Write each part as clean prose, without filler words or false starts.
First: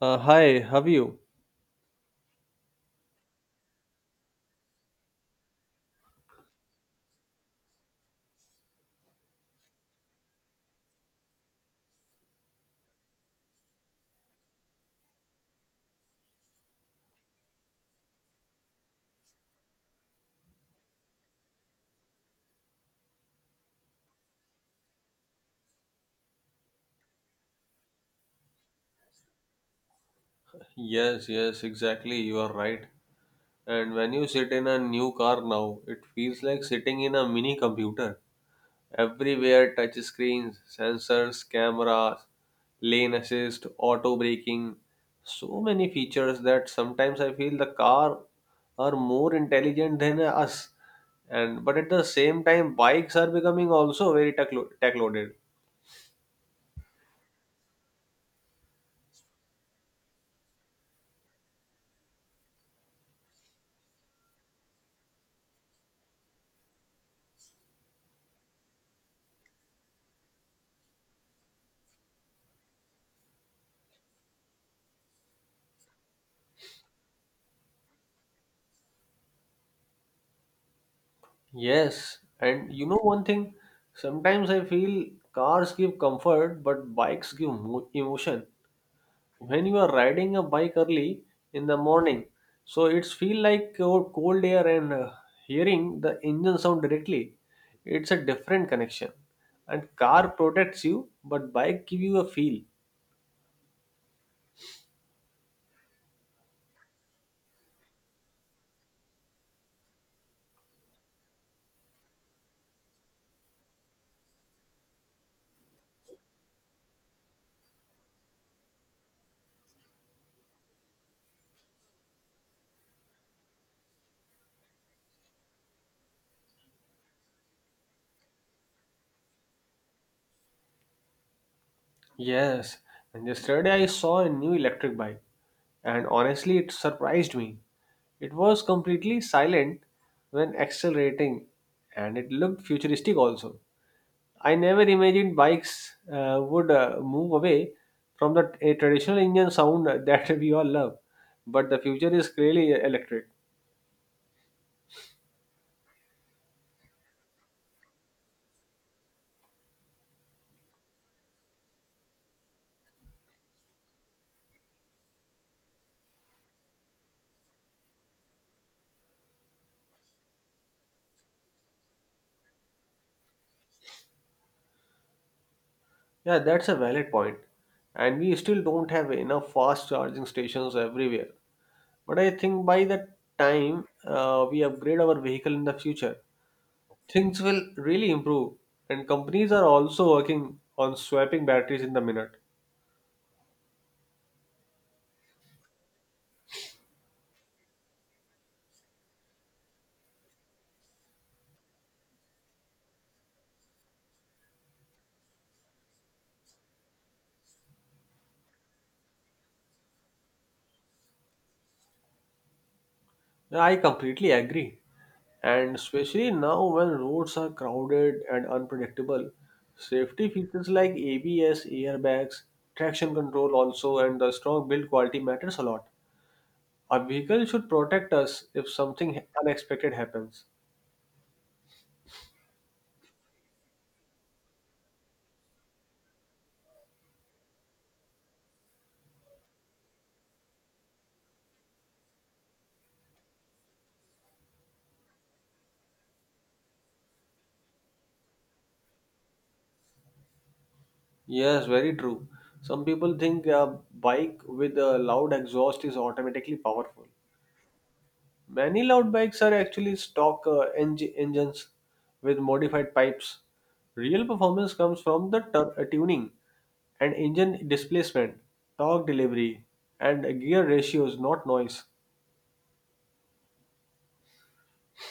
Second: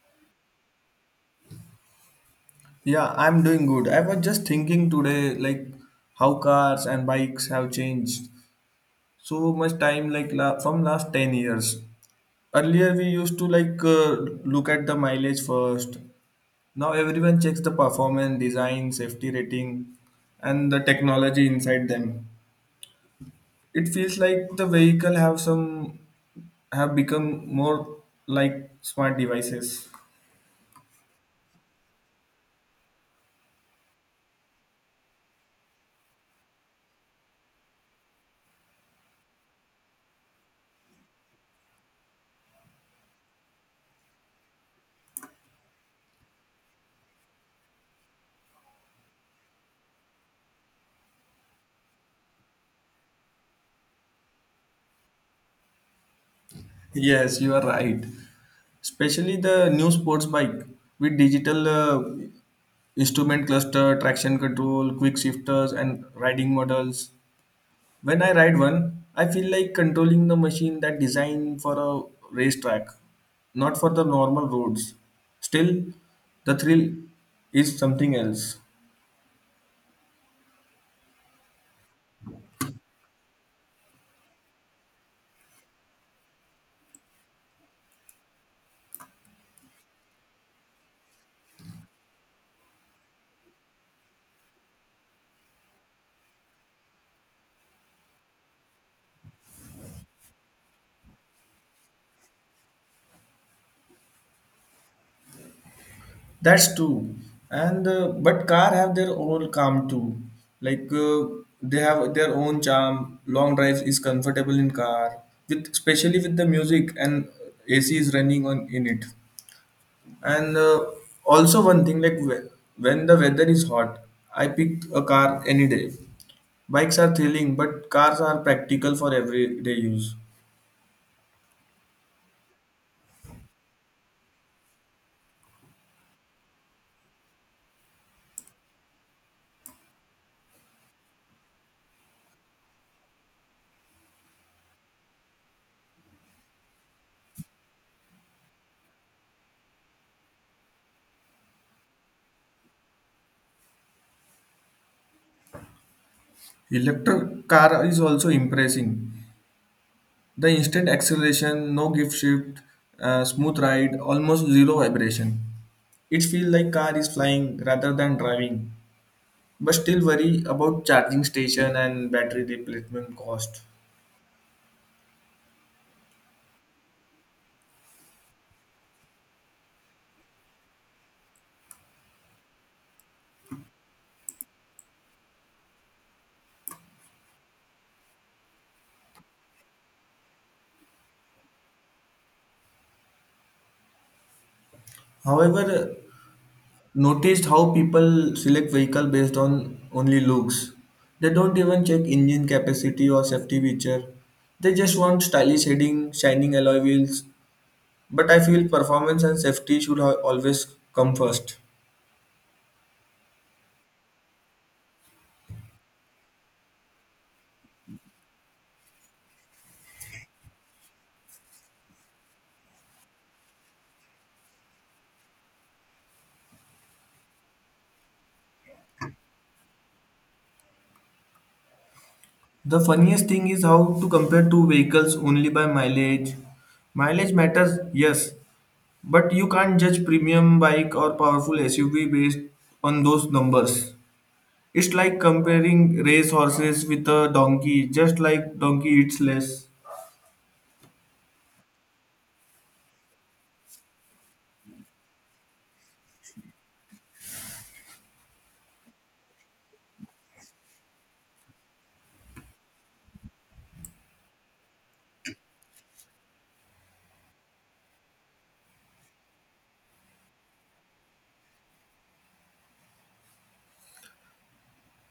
Hi, have you? Yeah, I'm doing good. I was just thinking today, like how cars and bikes have changed so much time, like from last 10 years. Earlier, we used to like look at the mileage first. Now everyone checks the performance, design, safety rating, and the technology inside them. It feels like the vehicle have become more like smart devices. Yes, yes, exactly. You are right. And when you sit in a new car now, it feels like sitting in a mini computer. Everywhere touch screens, sensors, cameras, lane assist, auto braking. So many features that sometimes I feel the car are more intelligent than us. And but at the same time, bikes are becoming also very tech loaded. Yes, you are right, especially the new sports bike with digital instrument cluster, traction control, quick shifters, and riding models. When I ride one, I feel like controlling the machine that designed for a racetrack, not for the normal roads. Still, the thrill is something else. Yes, and you know one thing, sometimes I feel cars give comfort, but bikes give emotion. When you are riding a bike early in the morning, so it's feel like cold air and hearing the engine sound directly. It's a different connection. And car protects you, but bike give you a feel. That's true, and but car have their own calm too. Like they have their own charm. Long drive is comfortable in car, with especially with the music and AC is running on in it. And also one thing like when the weather is hot, I pick a car any day. Bikes are thrilling, but cars are practical for everyday use. Yes, and yesterday I saw a new electric bike, and honestly, it surprised me. It was completely silent when accelerating, and it looked futuristic also. I never imagined bikes would move away from the a traditional engine sound that we all love, but the future is clearly electric. Electric car is also impressive. The instant acceleration, no gift shift, smooth ride, almost zero vibration. It feels like car is flying rather than driving, but still worry about charging station and battery replacement cost. Yeah, that's a valid point, and we still don't have enough fast charging stations everywhere. But I think by the time we upgrade our vehicle in the future, things will really improve. And companies are also working on swapping batteries in the minute. However, noticed how people select vehicle based on only looks. They don't even check engine capacity or safety feature. They just want stylish heading, shining alloy wheels. But I feel performance and safety should always come first. I completely agree. And especially now when roads are crowded and unpredictable, safety features like ABS, airbags, traction control also, and the strong build quality matters a lot. A vehicle should protect us if something unexpected happens. The funniest thing is how to compare two vehicles only by mileage. Mileage matters, yes, but you can't judge premium bike or powerful SUV based on those numbers. It's like comparing race horses with a donkey, just like donkey eats less. Yes, very true. Some people think a bike with a loud exhaust is automatically powerful. Many loud bikes are actually stock engines with modified pipes. Real performance comes from the tuning and engine displacement, torque delivery, and gear ratios, not noise.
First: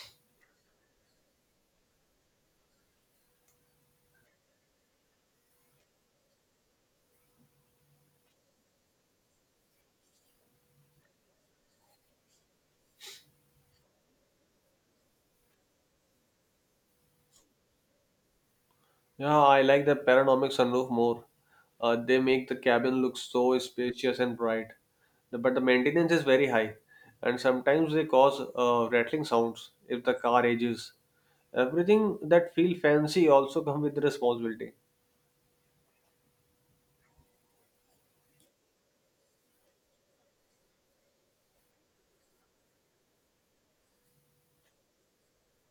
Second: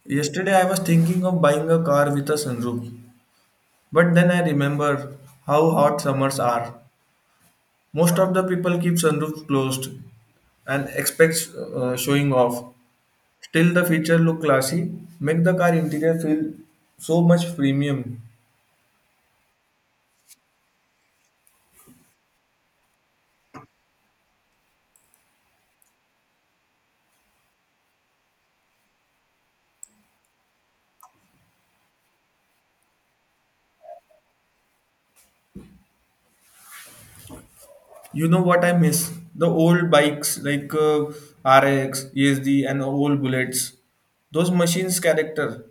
Yesterday I was thinking of buying a car with a sunroof, but then I remember how hot summers are. Most of the people keep sunroofs closed and expects showing off. Still, the feature look classy, make the car interior feel so much premium. Yeah, I like the panoramic sunroof more. They make the cabin look so spacious and bright. But the maintenance is very high, and sometimes they cause rattling sounds if the car ages. Everything that feel fancy also come with the responsibility. You know what I miss? The old bikes like RX, and old bullets. Those machines' character,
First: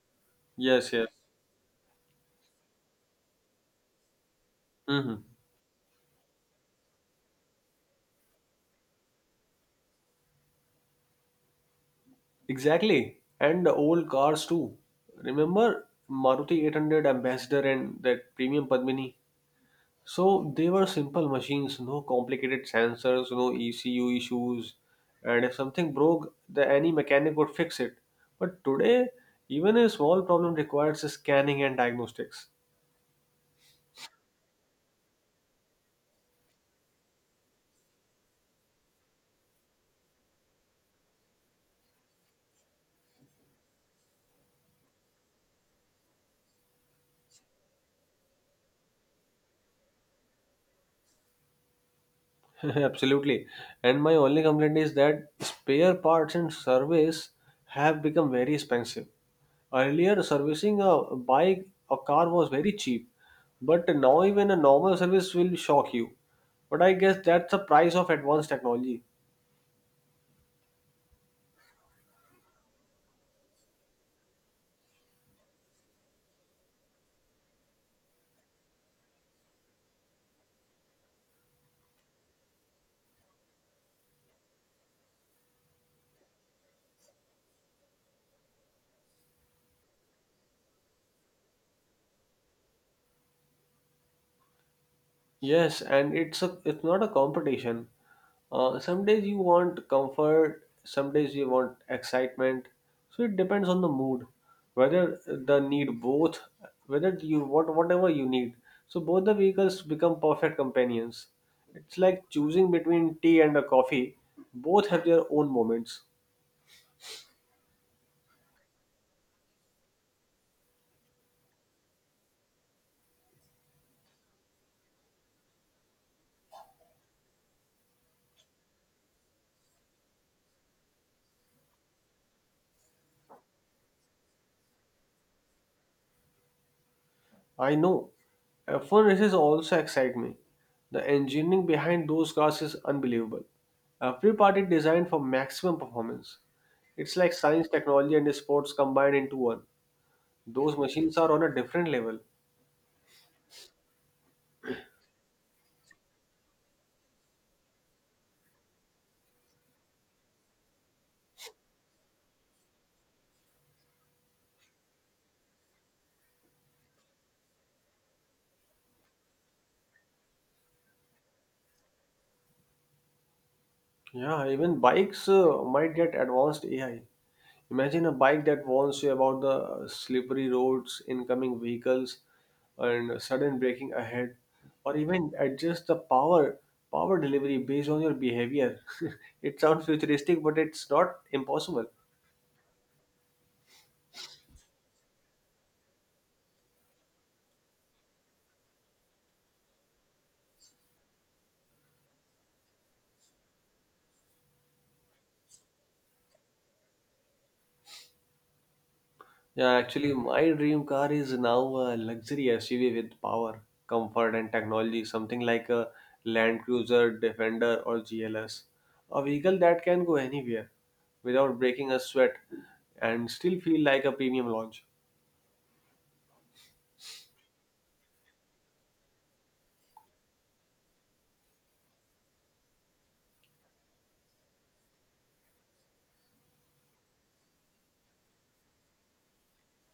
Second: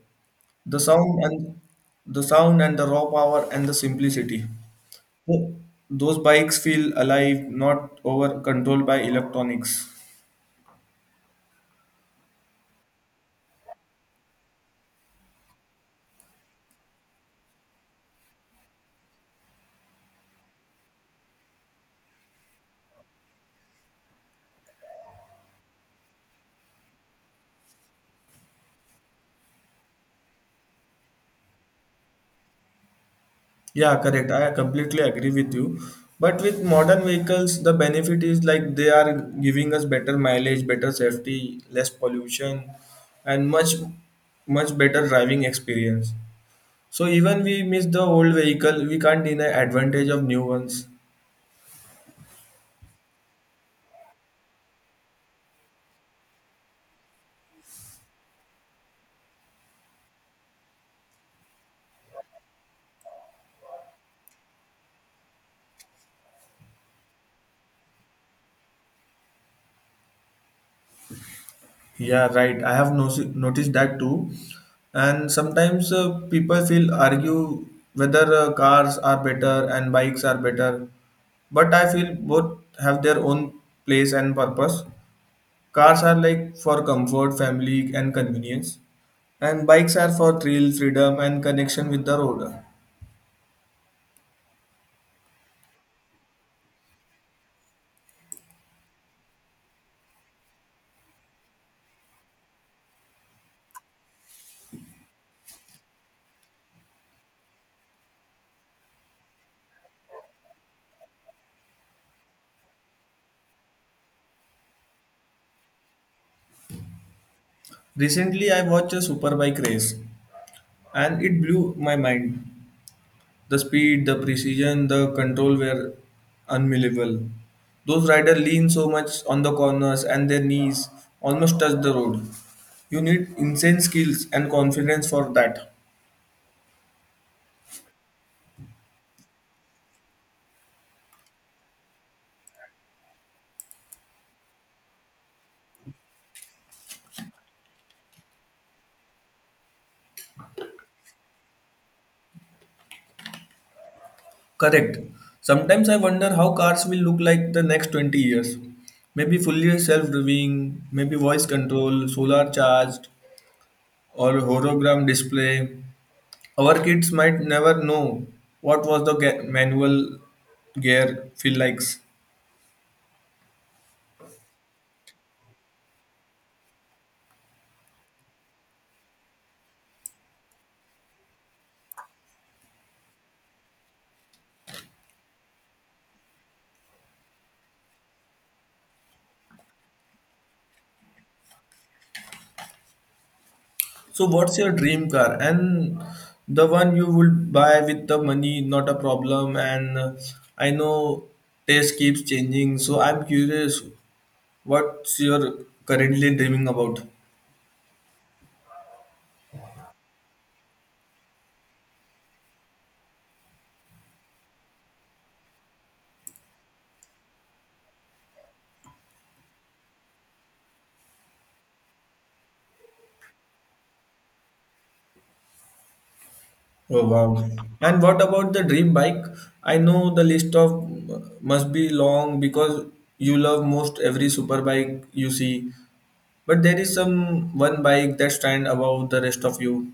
the Yes, yes. sound and the sound and the raw power and the simplicity. Hmm. Tho- Those bikes feel alive, not over controlled by electronics. Exactly. And the old cars too. Remember Maruti 800 Ambassador and that premium Padmini? So they were simple machines, no complicated sensors, no ECU issues, and if something broke, the any mechanic would fix it. But today, even a small problem requires scanning and diagnostics. Yeah, correct. I completely agree with you. But with modern vehicles, the benefit is like they are giving us better mileage, better safety, less pollution, and much better driving experience. So even we miss the old vehicle, we can't deny advantage of new ones. Absolutely. And my only complaint is that spare parts and service have become very expensive. Earlier, servicing a bike or car was very cheap, but now even a normal service will shock you. But I guess that's the price of advanced technology. Yeah, right. I have noticed that too. And sometimes people feel argue whether cars are better and bikes are better. But I feel both have their own place and purpose. Cars are like for comfort, family, and convenience, and bikes are for thrill, freedom, and connection with the road. Yes, and it's not a competition. Some days you want comfort, some days you want excitement. So it depends on the mood, whether the need both, whether you want whatever you need. So both the vehicles become perfect companions. It's like choosing between tea and a coffee. Both have their own moments. Recently, I watched a superbike race, and it blew my mind. The speed, the precision, the control were unbelievable. Those riders lean so much on the corners, and their knees almost touch the road. You need insane skills and confidence for that. I know. F1 races also excite me. The engineering behind those cars is unbelievable. Every part is designed for maximum performance. It's like science, technology, and sports combined into one. Those machines are on a different level. Correct. Sometimes I wonder how cars will look like the next 20 years. Maybe fully self driving, maybe voice control, solar charged, or hologram display. Our kids might never know what was the manual gear feel like. Yeah, even bikes might get advanced AI. Imagine a bike that warns you about the slippery roads, incoming vehicles, and sudden braking ahead, or even adjust the power delivery based on your behavior. It sounds futuristic, but it's not impossible. So, what's your dream car? And the one you would buy with the money, not a problem. And I know taste keeps changing, so I'm curious what's your currently dreaming about? Yeah, actually, my dream car is now a luxury SUV with power, comfort, and technology, something like a Land Cruiser, Defender, or GLS. A vehicle that can go anywhere without breaking a sweat and still feel like a premium launch. Oh wow! And what about the dream bike? I know the list of must be long because you love most every super bike you see, but there is some one bike that stands above the rest of you.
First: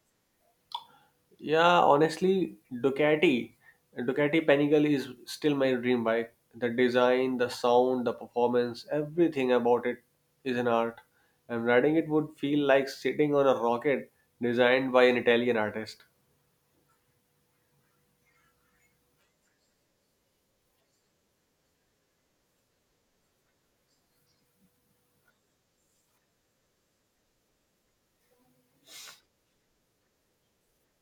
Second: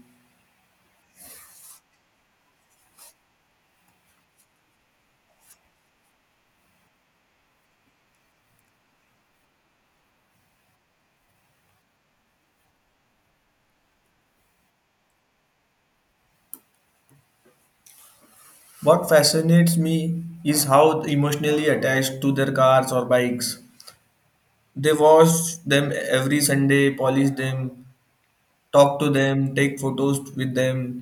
Yeah, honestly, Ducati Panigale is still my dream bike. The design, the sound, the performance, everything about it is an art. And riding it would feel like sitting on a rocket designed by an Italian artist. What fascinates me is how emotionally attached to their cars or bikes. They wash them every Sunday, polish them, talk to them, take photos with them,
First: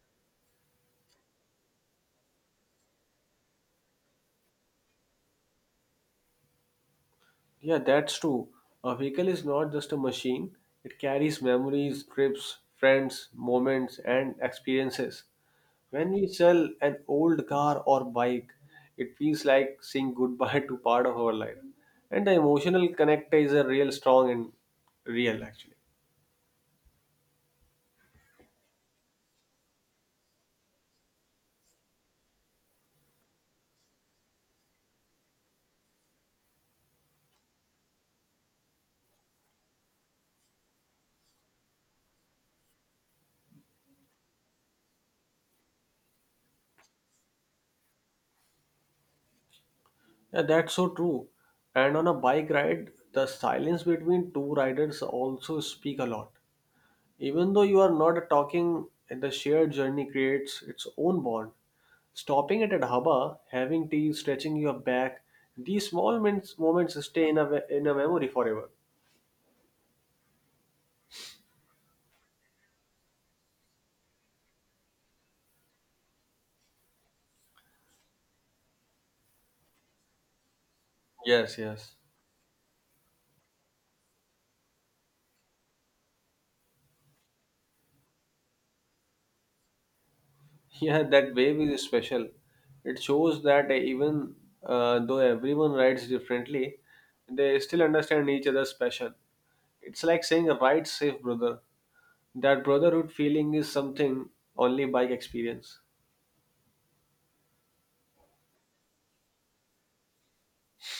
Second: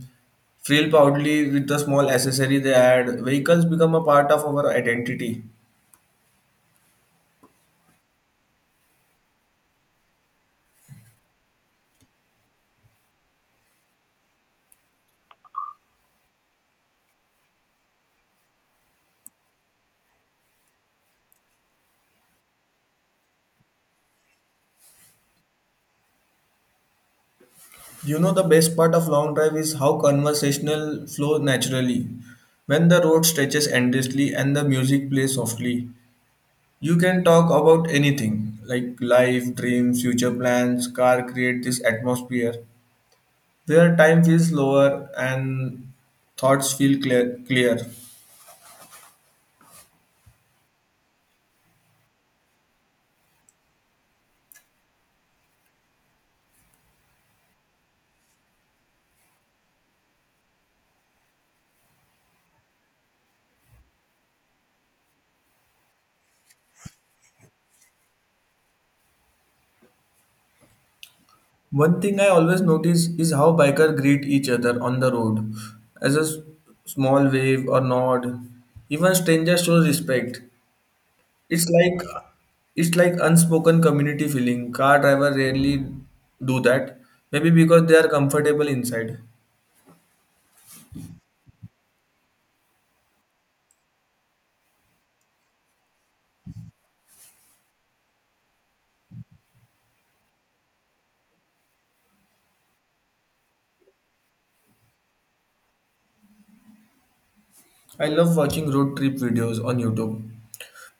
feel proudly with the small accessory they add. Vehicles become a part of our identity. Yeah, that's true. A vehicle is not just a machine, it carries memories, trips, friends, moments, and experiences. When we sell an old car or bike, it feels like saying goodbye to part of our life. And the emotional connect is a real strong and real actually. You know, the best part of long drive is how conversational flow naturally. When the road stretches endlessly and the music plays softly, you can talk about anything like life, dreams, future plans. Car create this atmosphere where time feels slower and thoughts feel clear. Yeah, that's so true. And on a bike ride, the silence between two riders also speak a lot. Even though you are not talking, the shared journey creates its own bond. Stopping at a dhaba, having tea, stretching your back, these small moments stay in in a memory forever. One thing I always notice is how bikers greet each other on the road, as a small wave or nod. Even strangers show respect. Yes, It's yes. like it's like unspoken community feeling. Car driver rarely do that. Maybe because they are comfortable inside. Yeah, that wave is special. It shows that even though everyone rides differently, they still understand each other's passion. It's like saying, Ride safe, brother. That brotherhood feeling is something only bike experience. I love watching road trip videos on YouTube.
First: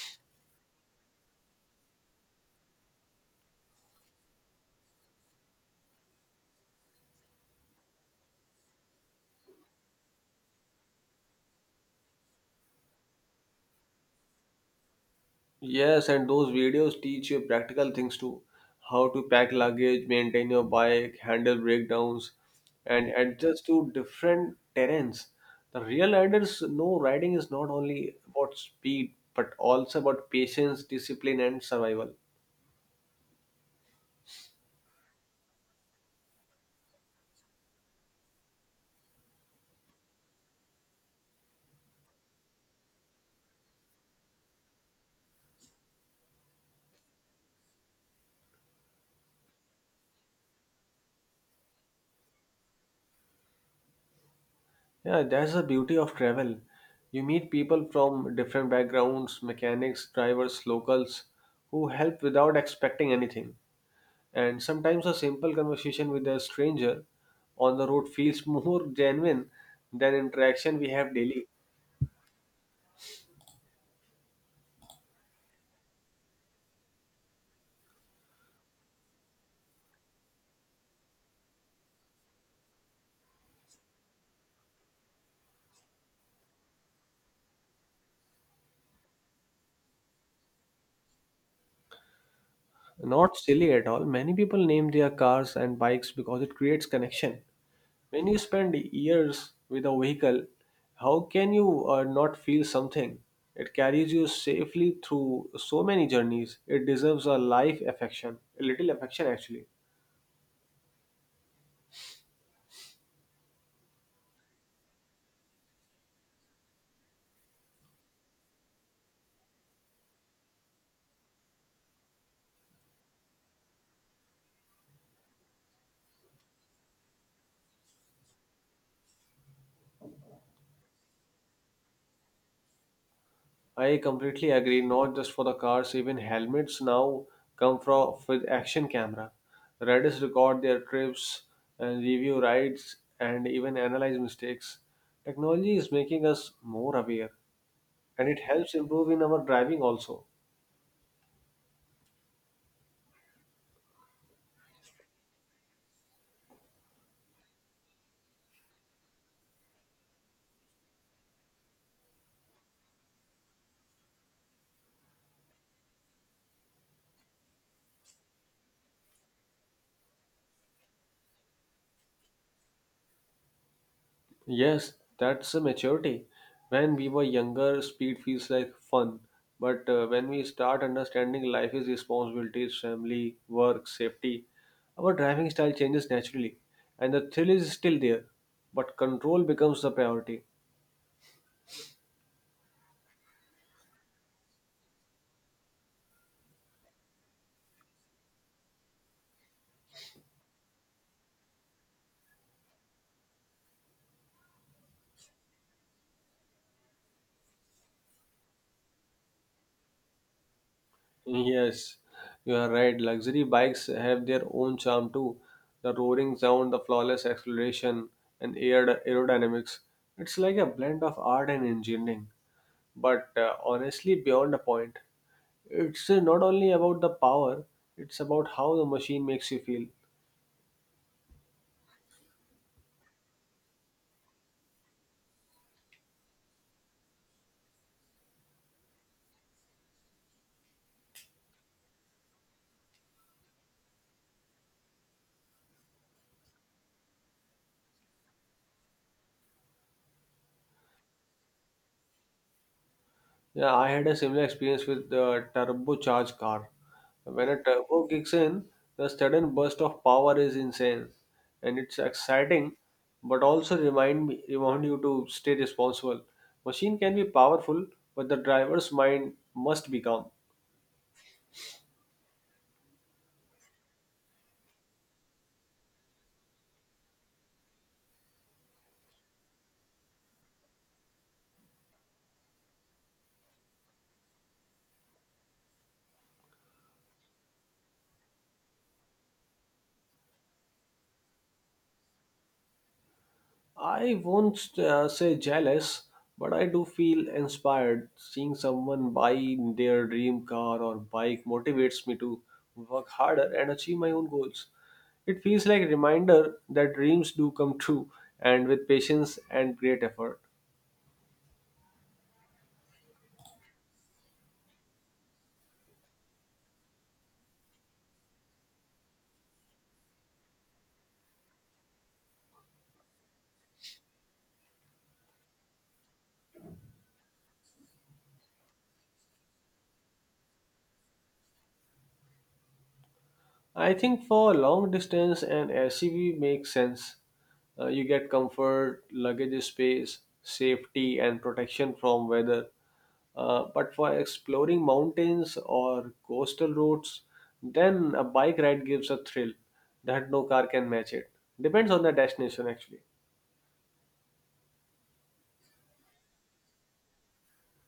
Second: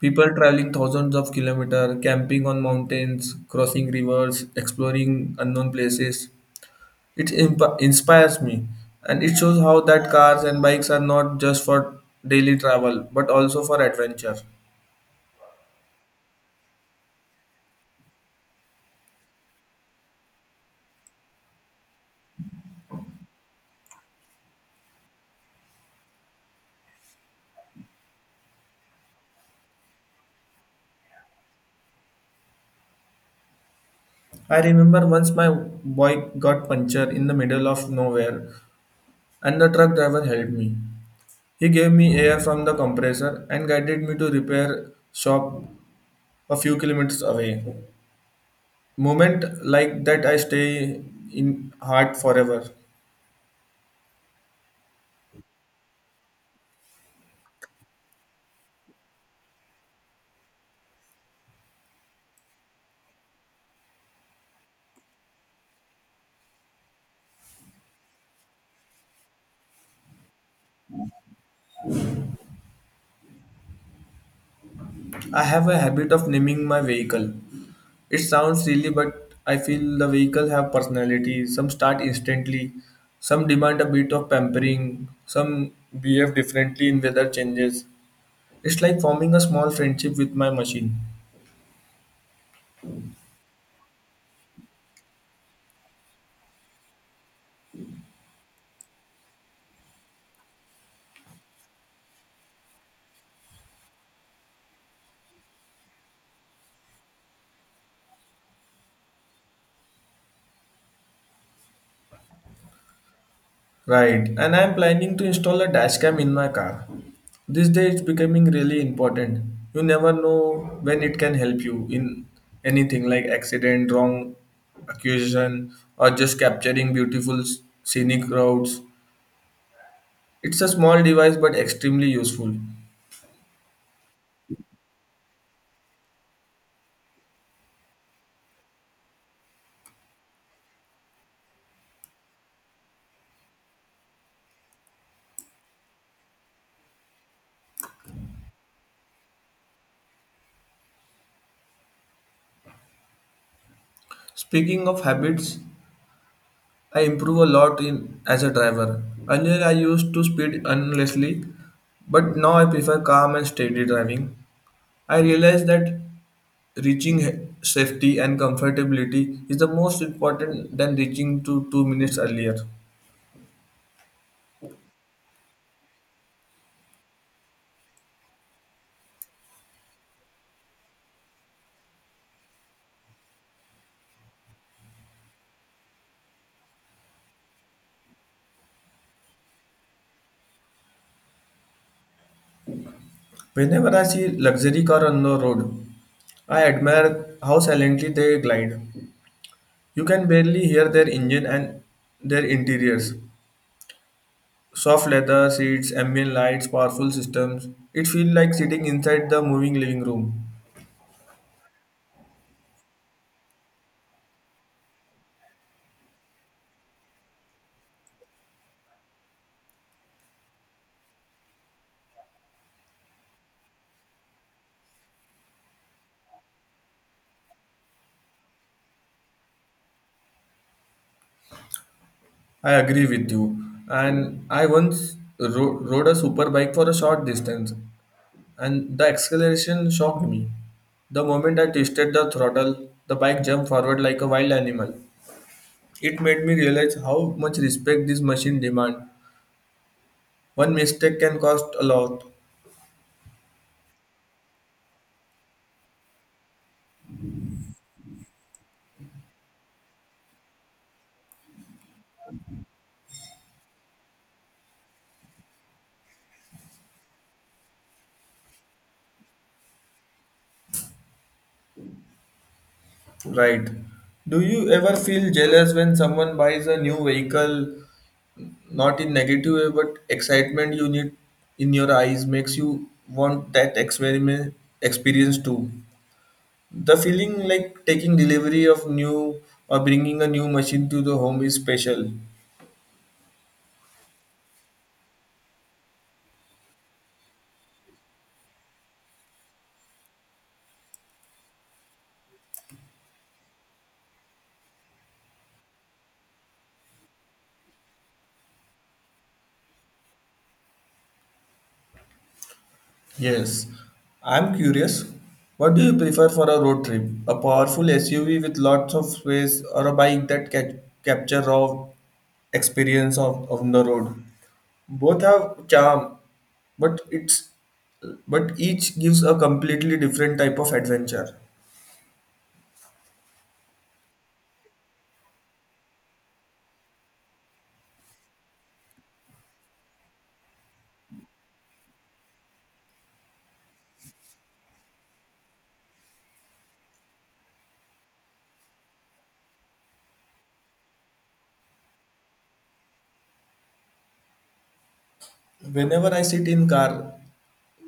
People traveling thousands of kilometers, camping on mountains, crossing rivers, exploring unknown places. It inspires me and it shows how that cars and bikes are not just for daily travel but also for adventure. Yes, and those videos teach you practical things too. How to pack luggage, maintain your bike, handle breakdowns, and adjust to different terrains. The real riders know riding is not only about speed, but also about patience, discipline, and survival. I remember once my bike got punctured in the middle of nowhere. And the truck driver helped me. He gave me air from the compressor and guided me to repair shop a few kilometers away. Moment like that I stay in heart forever. Yeah, that's the beauty of travel. You meet people from different backgrounds, mechanics, drivers, locals, who help without expecting anything. And sometimes a simple conversation with a stranger on the road feels more genuine than interaction we have daily. I have a habit of naming my vehicle. It sounds silly, but I feel the vehicle have personality. Some start instantly, some demand a bit of pampering, some behave differently in weather changes. It's like forming a small friendship with my machine. Not silly at all. Many people name their cars and bikes because it creates connection. When you spend years with a vehicle, how can you not feel something? It carries you safely through so many journeys. It deserves a life affection, a little affection actually. Right, and I'm planning to install a dash cam in my car. These days it's becoming really important. You never know when it can help you in anything like accident, wrong accusation, or just capturing beautiful scenic routes. It's a small device but extremely useful. I completely agree. Not just for the cars, even helmets now come from with action camera. Riders record their trips and review rides and even analyze mistakes. Technology is making us more aware, and it helps improve in our driving also. Speaking of habits, I improve a lot in as a driver. Earlier I used to speed endlessly, but now I prefer calm and steady driving. I realize that reaching safety and comfortability is the most important than reaching to 2 minutes earlier. Yes, that's a maturity. When we were younger, speed feels like fun. But when we start understanding life is responsibilities, family, work, safety, our driving style changes naturally. And the thrill is still there, but control becomes the priority. Whenever I see luxury car on the road, I admire how silently they glide. You can barely hear their engine and their interiors. Soft leather seats, ambient lights, powerful systems. It feels like sitting inside the moving living room. Yes, you are right. Luxury bikes have their own charm too. The roaring sound, the flawless acceleration, and aerodynamics. It's like a blend of art and engineering, but honestly, beyond a point. It's not only about the power, it's about how the machine makes you feel. I agree with you. And I once rode a super bike for a short distance. And the acceleration shocked me. The moment I twisted the throttle, the bike jumped forward like a wild animal. It made me realize how much respect this machine demands. One mistake can cost a lot. Yeah, I had a similar experience with the turbocharged car. When a turbo kicks in, the sudden burst of power is insane and it's exciting, but also remind you to stay responsible. Machine can be powerful, but the driver's mind must be calm. Right. Do you ever feel jealous when someone buys a new vehicle, not in negative way, but excitement you need in your eyes makes you want that experiment experience too? The feeling like taking delivery of new or bringing a new machine to the home is special. I won't say jealous, but I do feel inspired. Seeing someone buy their dream car or bike motivates me to work harder and achieve my own goals. It feels like a reminder that dreams do come true, and with patience and great effort. Yes, I'm curious what do you prefer for a road trip, a powerful SUV with lots of space or a bike that capture raw experience of the road. Both have charm, but it's but each gives a completely different type of adventure. I think for long distance, an SUV makes sense. You get comfort, luggage space, safety, and protection from weather. But for exploring mountains or coastal routes, then a bike ride gives a thrill that no car can match it. Depends on the destination, actually. Whenever I sit in car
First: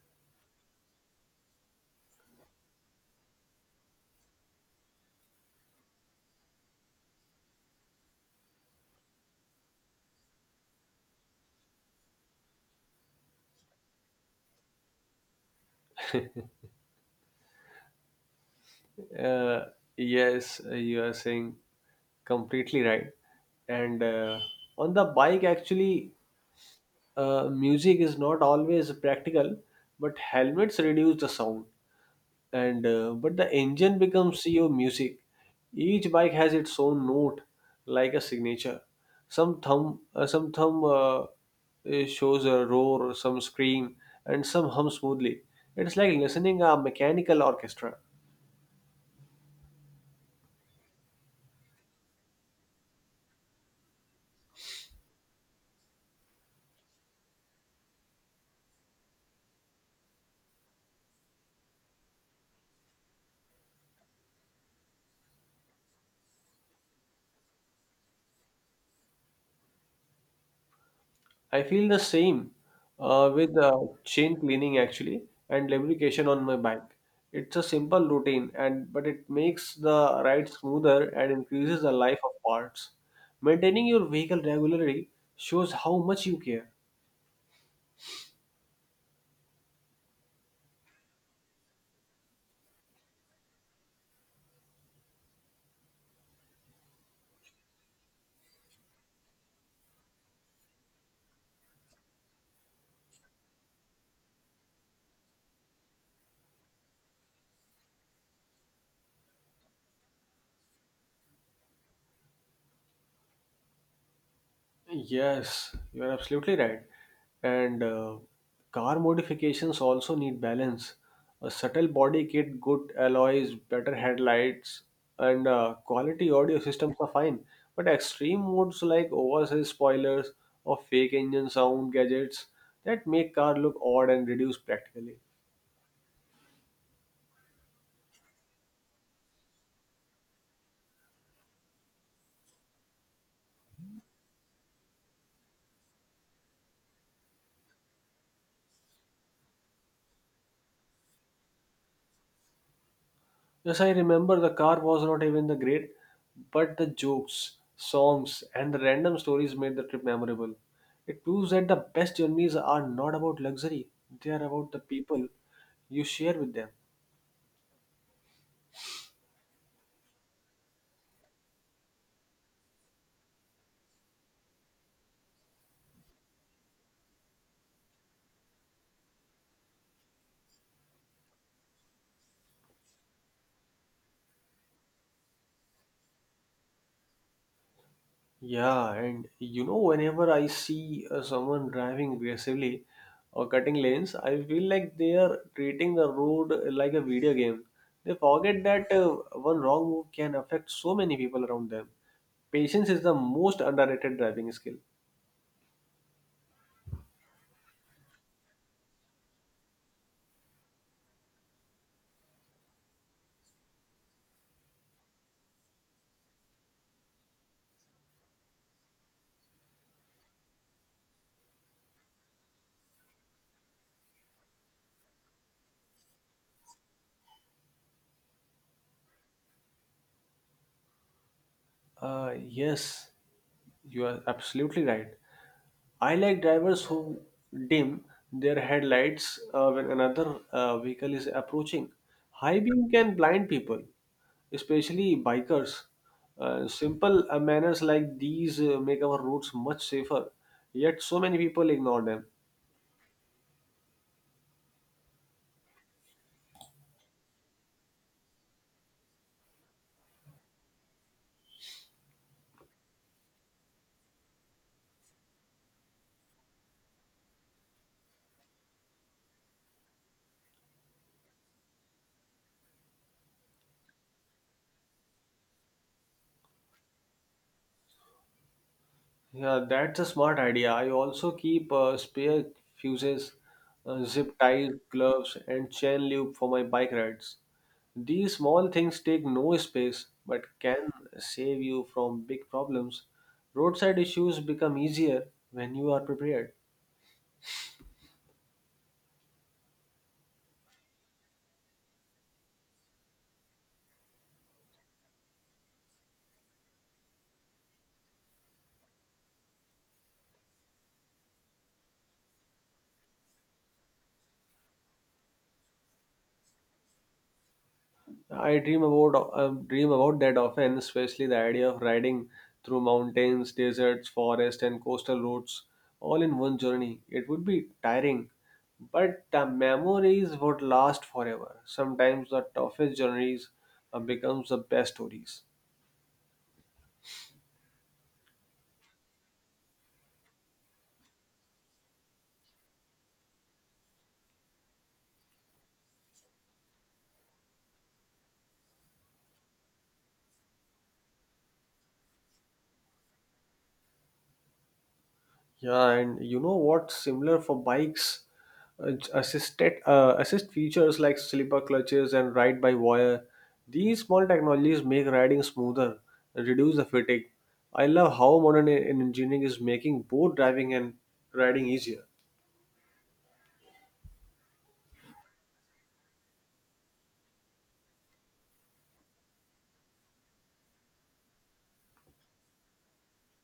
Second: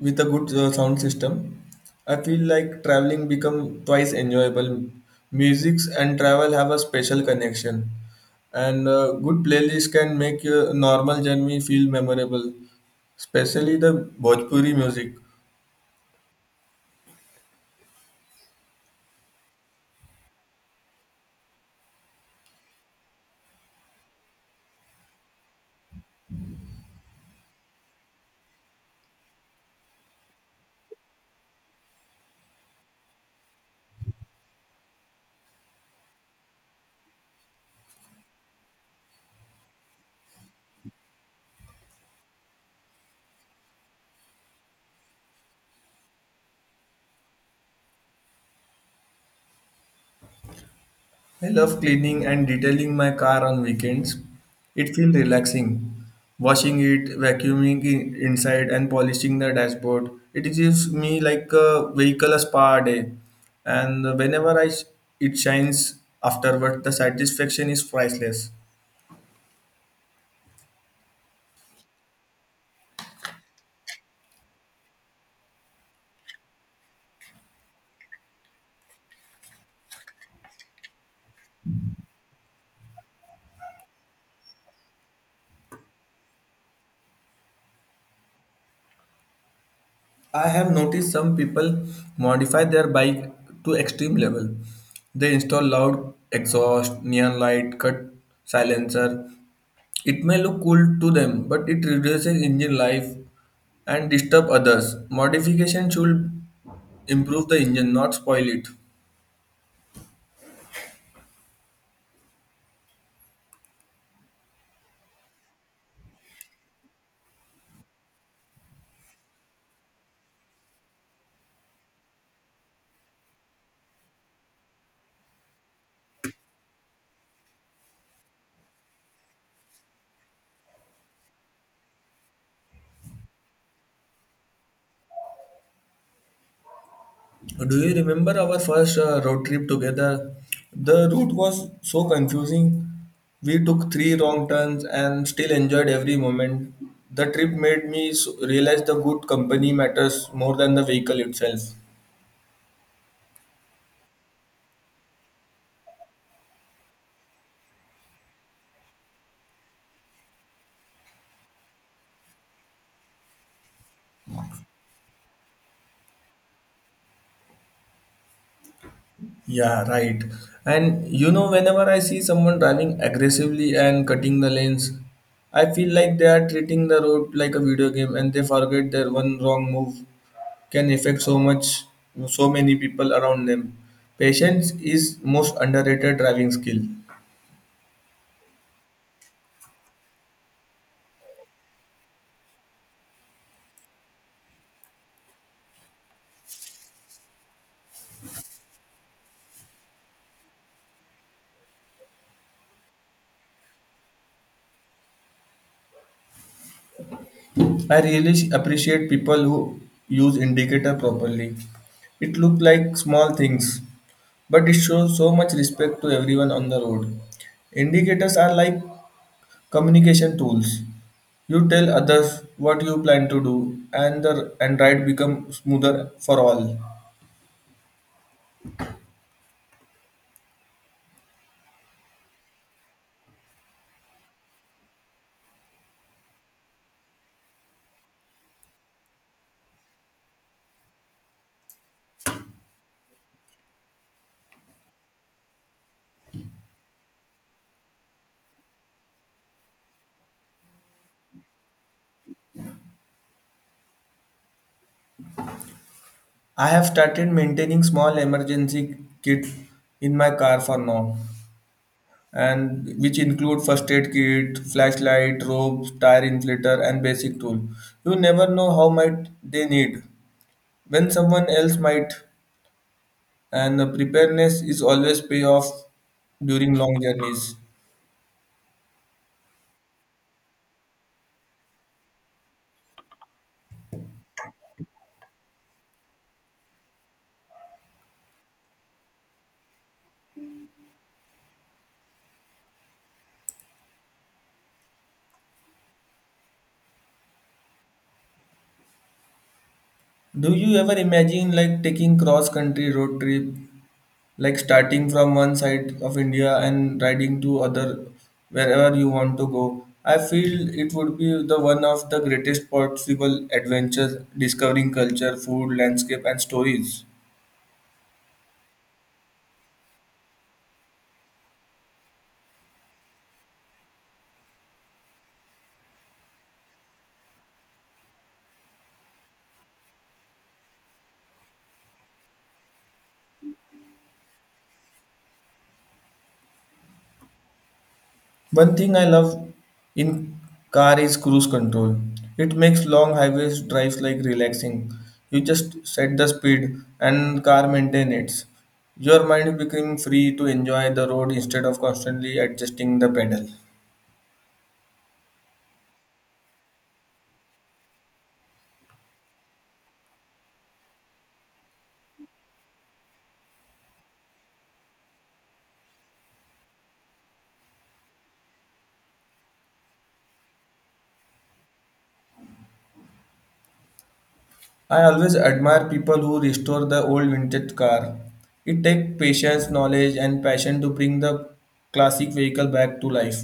with a good sound system, I feel like traveling become twice enjoyable. Musics and travel have a special connection, and good playlist can make your normal journey feel memorable, especially the Bhojpuri music. Uh, yes, you are saying completely right. And on the bike, actually, music is not always practical, but helmets reduce the sound, and but the engine becomes your music. Each bike has its own note, like a signature. Some some thumb shows a roar, some scream, and some hum smoothly. It's like listening a mechanical orchestra. I love cleaning and detailing my car on weekends. It feels relaxing. Washing it, vacuuming it inside, and polishing the dashboard. It gives me like a vehicle a spa day. And whenever it shines afterward, the satisfaction is priceless. I feel the same with chain cleaning actually and lubrication on my bike. It's a simple routine and but it makes the ride smoother and increases the life of parts. Maintaining your vehicle regularly shows how much you care. I have noticed some people modify their bike to extreme level. They install loud exhaust, neon light, cut silencer. It may look cool to them, but it reduces engine life and disturb others. Modification should improve the engine, not spoil it. Yes, you are absolutely right. And car modifications also need balance. A subtle body kit, good alloys, better headlights, and quality audio systems are fine. But extreme modes like oversized spoilers or fake engine sound gadgets that make car look odd and reduce practically. Do you remember our first road trip together? The route was so confusing. We took three wrong turns and still enjoyed every moment. The trip made me realize the good company matters more than the vehicle itself. Yes, I remember the car was not even the great, but the jokes, songs, and the random stories made the trip memorable. It proves that the best journeys are not about luxury, they are about the people you share with them. Yeah, right. And you know, whenever I see someone driving aggressively and cutting the lanes, I feel like they are treating the road like a video game and they forget their one wrong move can affect so much, so many people around them. Patience is most underrated driving skill. Yeah, and you know, whenever I see someone driving aggressively or cutting lanes, I feel like they are treating the road like a video game. They forget that one wrong move can affect so many people around them. Patience is the most underrated driving skill. I really appreciate people who use indicator properly. It looked like small things, but it shows so much respect to everyone on the road. Indicators are like communication tools. You tell others what you plan to do and the and ride become smoother for all. Yes, you are absolutely right. I like drivers who dim their headlights when another vehicle is approaching. High beam can blind people, especially bikers. Simple manners like these make our roads much safer, yet, so many people ignore them. I have started maintaining small emergency kit in my car for now, and which include first aid kit, flashlight, rope, tire inflator and basic tool. You never know how might they need when someone else might, and preparedness is always pay off during long journeys. Yeah, that's a smart idea. I also keep spare fuses, zip ties, gloves, and chain loop for my bike rides. These small things take no space but can save you from big problems. Roadside issues become easier when you are prepared. Do you ever imagine like taking cross-country road trip, like starting from one side of India and riding to other wherever you want to go? I feel it would be the one of the greatest possible adventures, discovering culture, food, landscape, and stories. I dream about that often, especially the idea of riding through mountains, deserts, forests, and coastal roads all in one journey. It would be tiring, but the memories would last forever. Sometimes the toughest journeys becomes the best stories. One thing I love in car is cruise control. It makes long highways drives like relaxing. You just set the speed and car maintain it. Your mind become free to enjoy the road instead of constantly adjusting the pedal. Yeah, and you know what's similar for bikes? Assist features like slipper clutches and ride by wire. These small technologies make riding smoother and reduce the fatigue. I love how modern engineering is making both driving and riding easier. I always admire people who restore the old vintage car. It takes patience, knowledge and passion to bring the classic vehicle back to life.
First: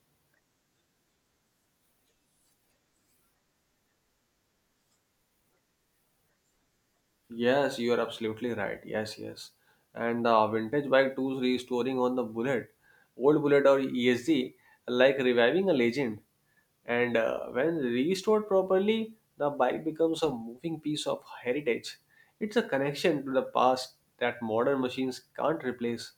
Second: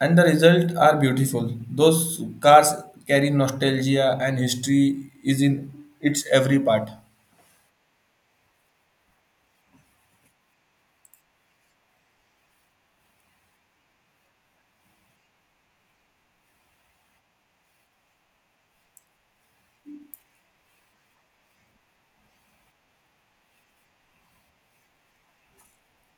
And the result are beautiful. Those cars carry nostalgia and history is in its every part. Yes, you are absolutely right. Yes, yes. And vintage bike tools restoring on the bullet, old bullet or ESD, like reviving a legend. And when restored properly, the bike becomes a moving piece of heritage. It's a connection to the past that modern machines can't replace.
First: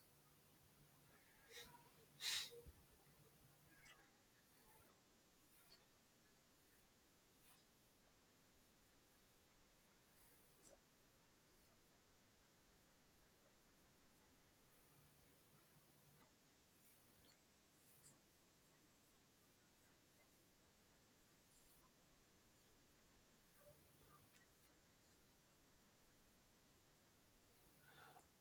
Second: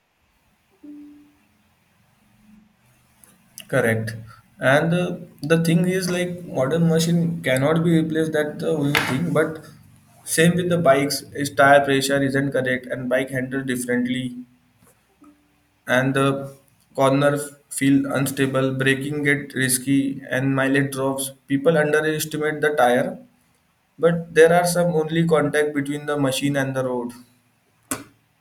Correct. And the thing is like modern machine cannot be replaced that the only thing, but same with the bikes is tire pressure isn't correct and bike handle differently and the corner feel unstable, braking get risky and mileage drops. People underestimate the tire, but there are some only contact between the machine and the road.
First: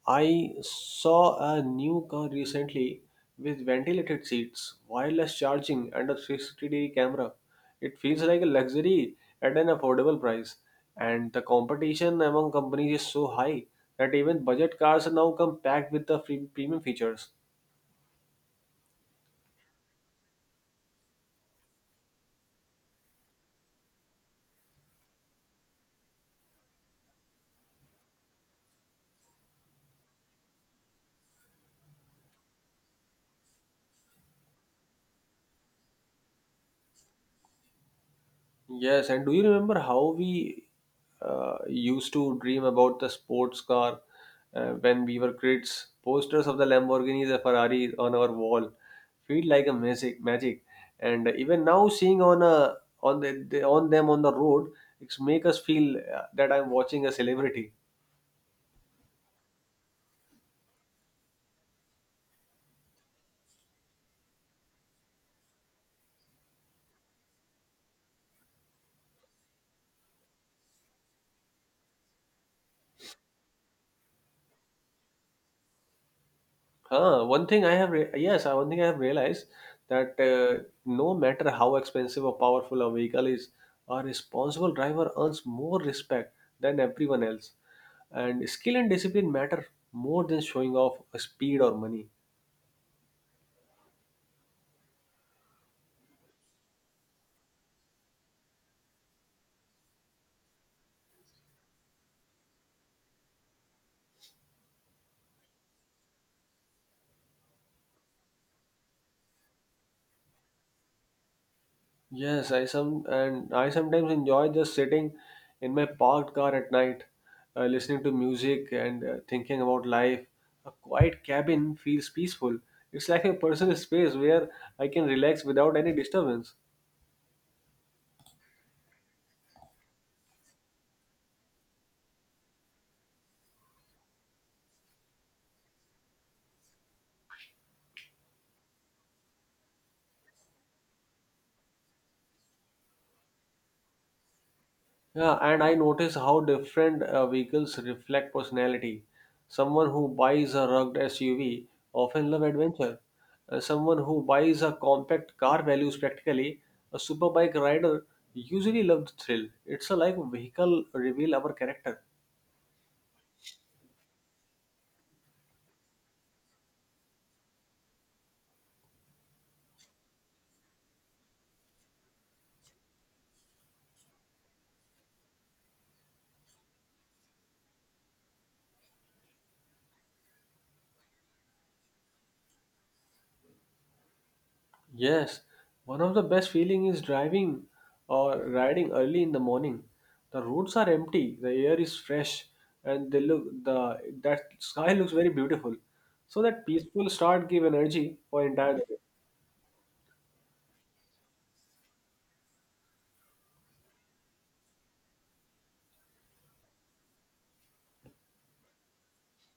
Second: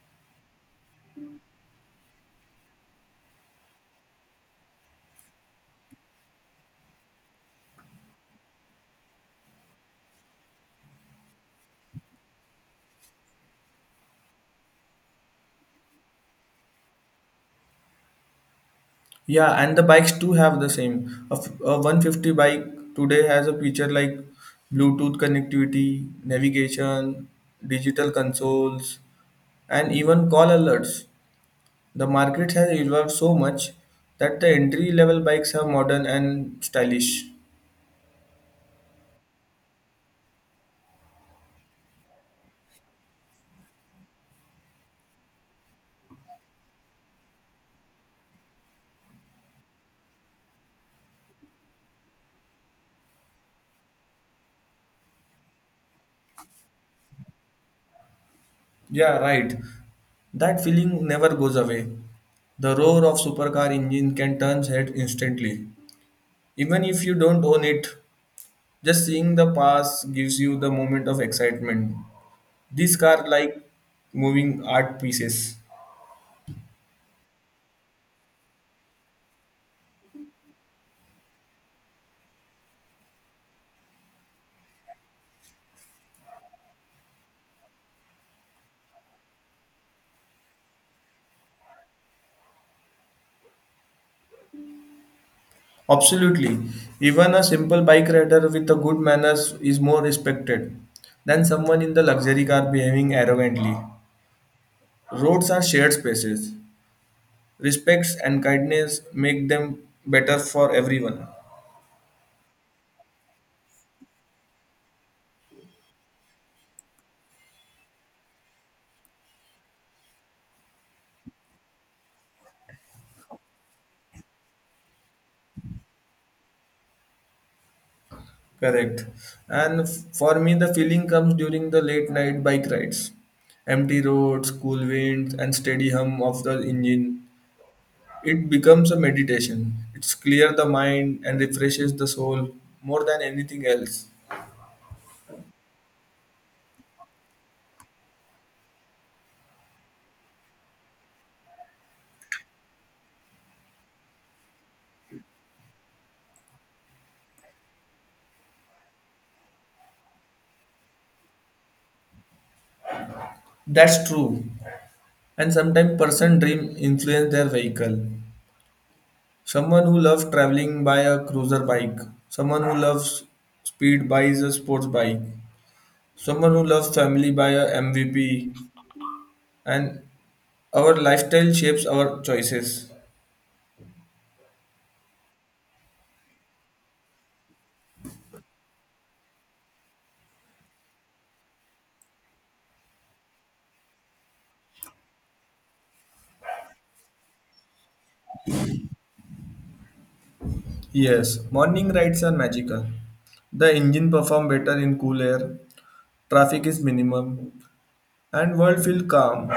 I saw a new car recently with ventilated seats, wireless charging, and a 360-degree camera. It feels like a luxury at an affordable price, and the competition among companies is so high that even budget cars are now come packed with the free premium features. Yeah, and the bikes too have the same. A 150 bike today has a feature like Bluetooth connectivity, navigation, digital consoles, and even call alerts. The market has evolved so much that the entry level bikes are modern and stylish. Yes, and do you remember how we used to dream about the sports car when we were kids? Posters of the Lamborghinis and Ferraris on our wall feel like a magic, magic. And even now, seeing on them on the road, it's make us feel that I'm watching a celebrity. Yeah, right. That feeling never goes away. The roar of supercar engine can turn head instantly, even if you don't own it. Just seeing the past gives you the moment of excitement. These are like moving art pieces. One thing I have realized that no matter how expensive or powerful a vehicle is, a responsible driver earns more respect than everyone else. And skill and discipline matter more than showing off speed or money. Absolutely. Even a simple bike rider with a good manners is more respected than someone in the luxury car behaving arrogantly. Roads are shared spaces. Respects and kindness make them better for everyone. Yes, I sometimes enjoy just sitting in my parked car at night, listening to music and thinking about life. A quiet cabin feels peaceful. It's like a personal space where I can relax without any disturbance. Correct. And for me, the feeling comes during the late night bike rides, empty roads, cool winds, and steady hum of the engine. It becomes a meditation. It's clear the mind and refreshes the soul more than anything else. Yeah, and I notice how different vehicles reflect personality. Someone who buys a rugged SUV often love adventure. Someone who buys a compact car values practically. A superbike rider usually loves the thrill. It's a like vehicle reveal our character. That's true. And sometimes person dream influence their vehicle. Someone who loves traveling by a cruiser bike. Someone who loves speed buys a sports bike. Someone who loves family by a MVP. And our lifestyle shapes our choices. Yes, one of the best feeling is driving or riding early in the morning. The roads are empty, the air is fresh, and they look the that sky looks very beautiful. So that peaceful start give energy for entire day. Yes, morning rides are magical. The engine perform better in cool air. Traffic is minimum and world feel calm.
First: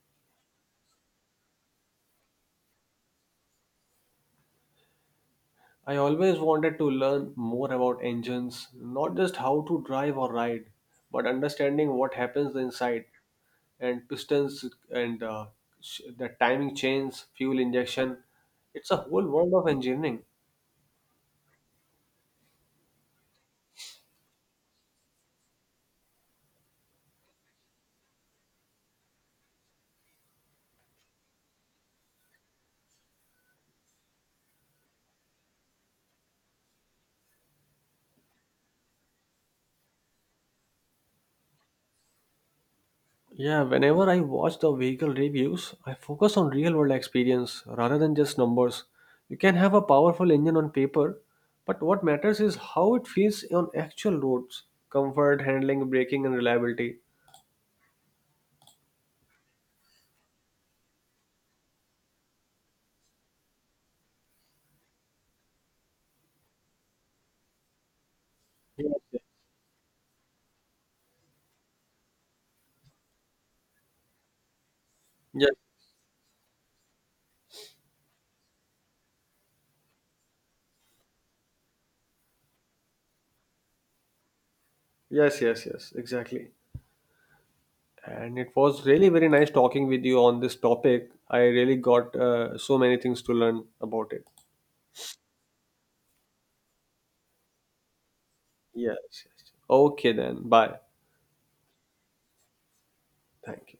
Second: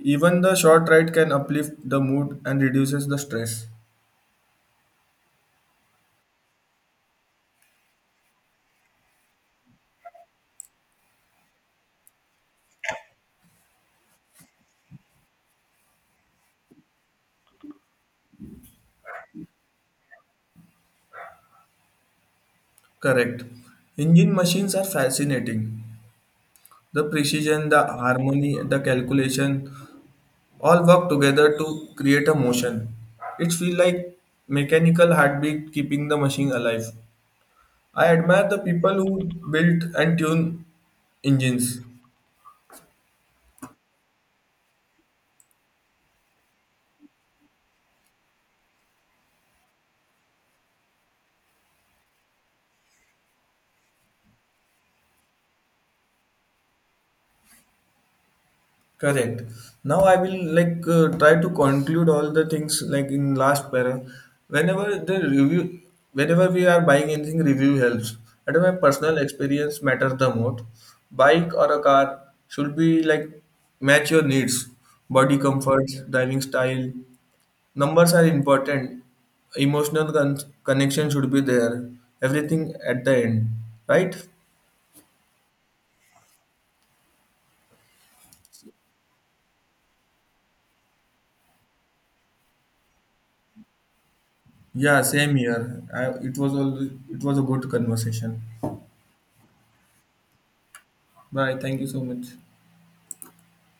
Even the short ride can uplift the mood and reduces the stress. I always wanted to learn more about engines, not just how to drive or ride, but understanding what happens inside and pistons and the timing chains, fuel injection. It's a whole world of engineering. Correct. Engine machines are fascinating. The precision, the harmony, the calculation all work together to create a motion. It feels like mechanical heartbeat keeping the machine alive. I admire the people who built and tune engines. Yeah, whenever I watch the vehicle reviews, I focus on real world experience rather than just numbers. You can have a powerful engine on paper, but what matters is how it feels on actual roads comfort, handling, braking, and reliability. Correct. Now I will like try to conclude all the things like in last para. Whenever the review, whenever we are buying anything, review helps. And my personal Yes, experience matters the most. Bike or a car should be like match your needs, body yes, comfort, driving style. Numbers are important. Emotional connection should be there. Everything at the end, right? yes, exactly. And it was really very nice talking with you on this topic. I really got so many things to learn about it. Yeah, same here. It was all. It was a good conversation. Yes, yes. Okay, then. Bye. Bye. Thank you so much. Thank you.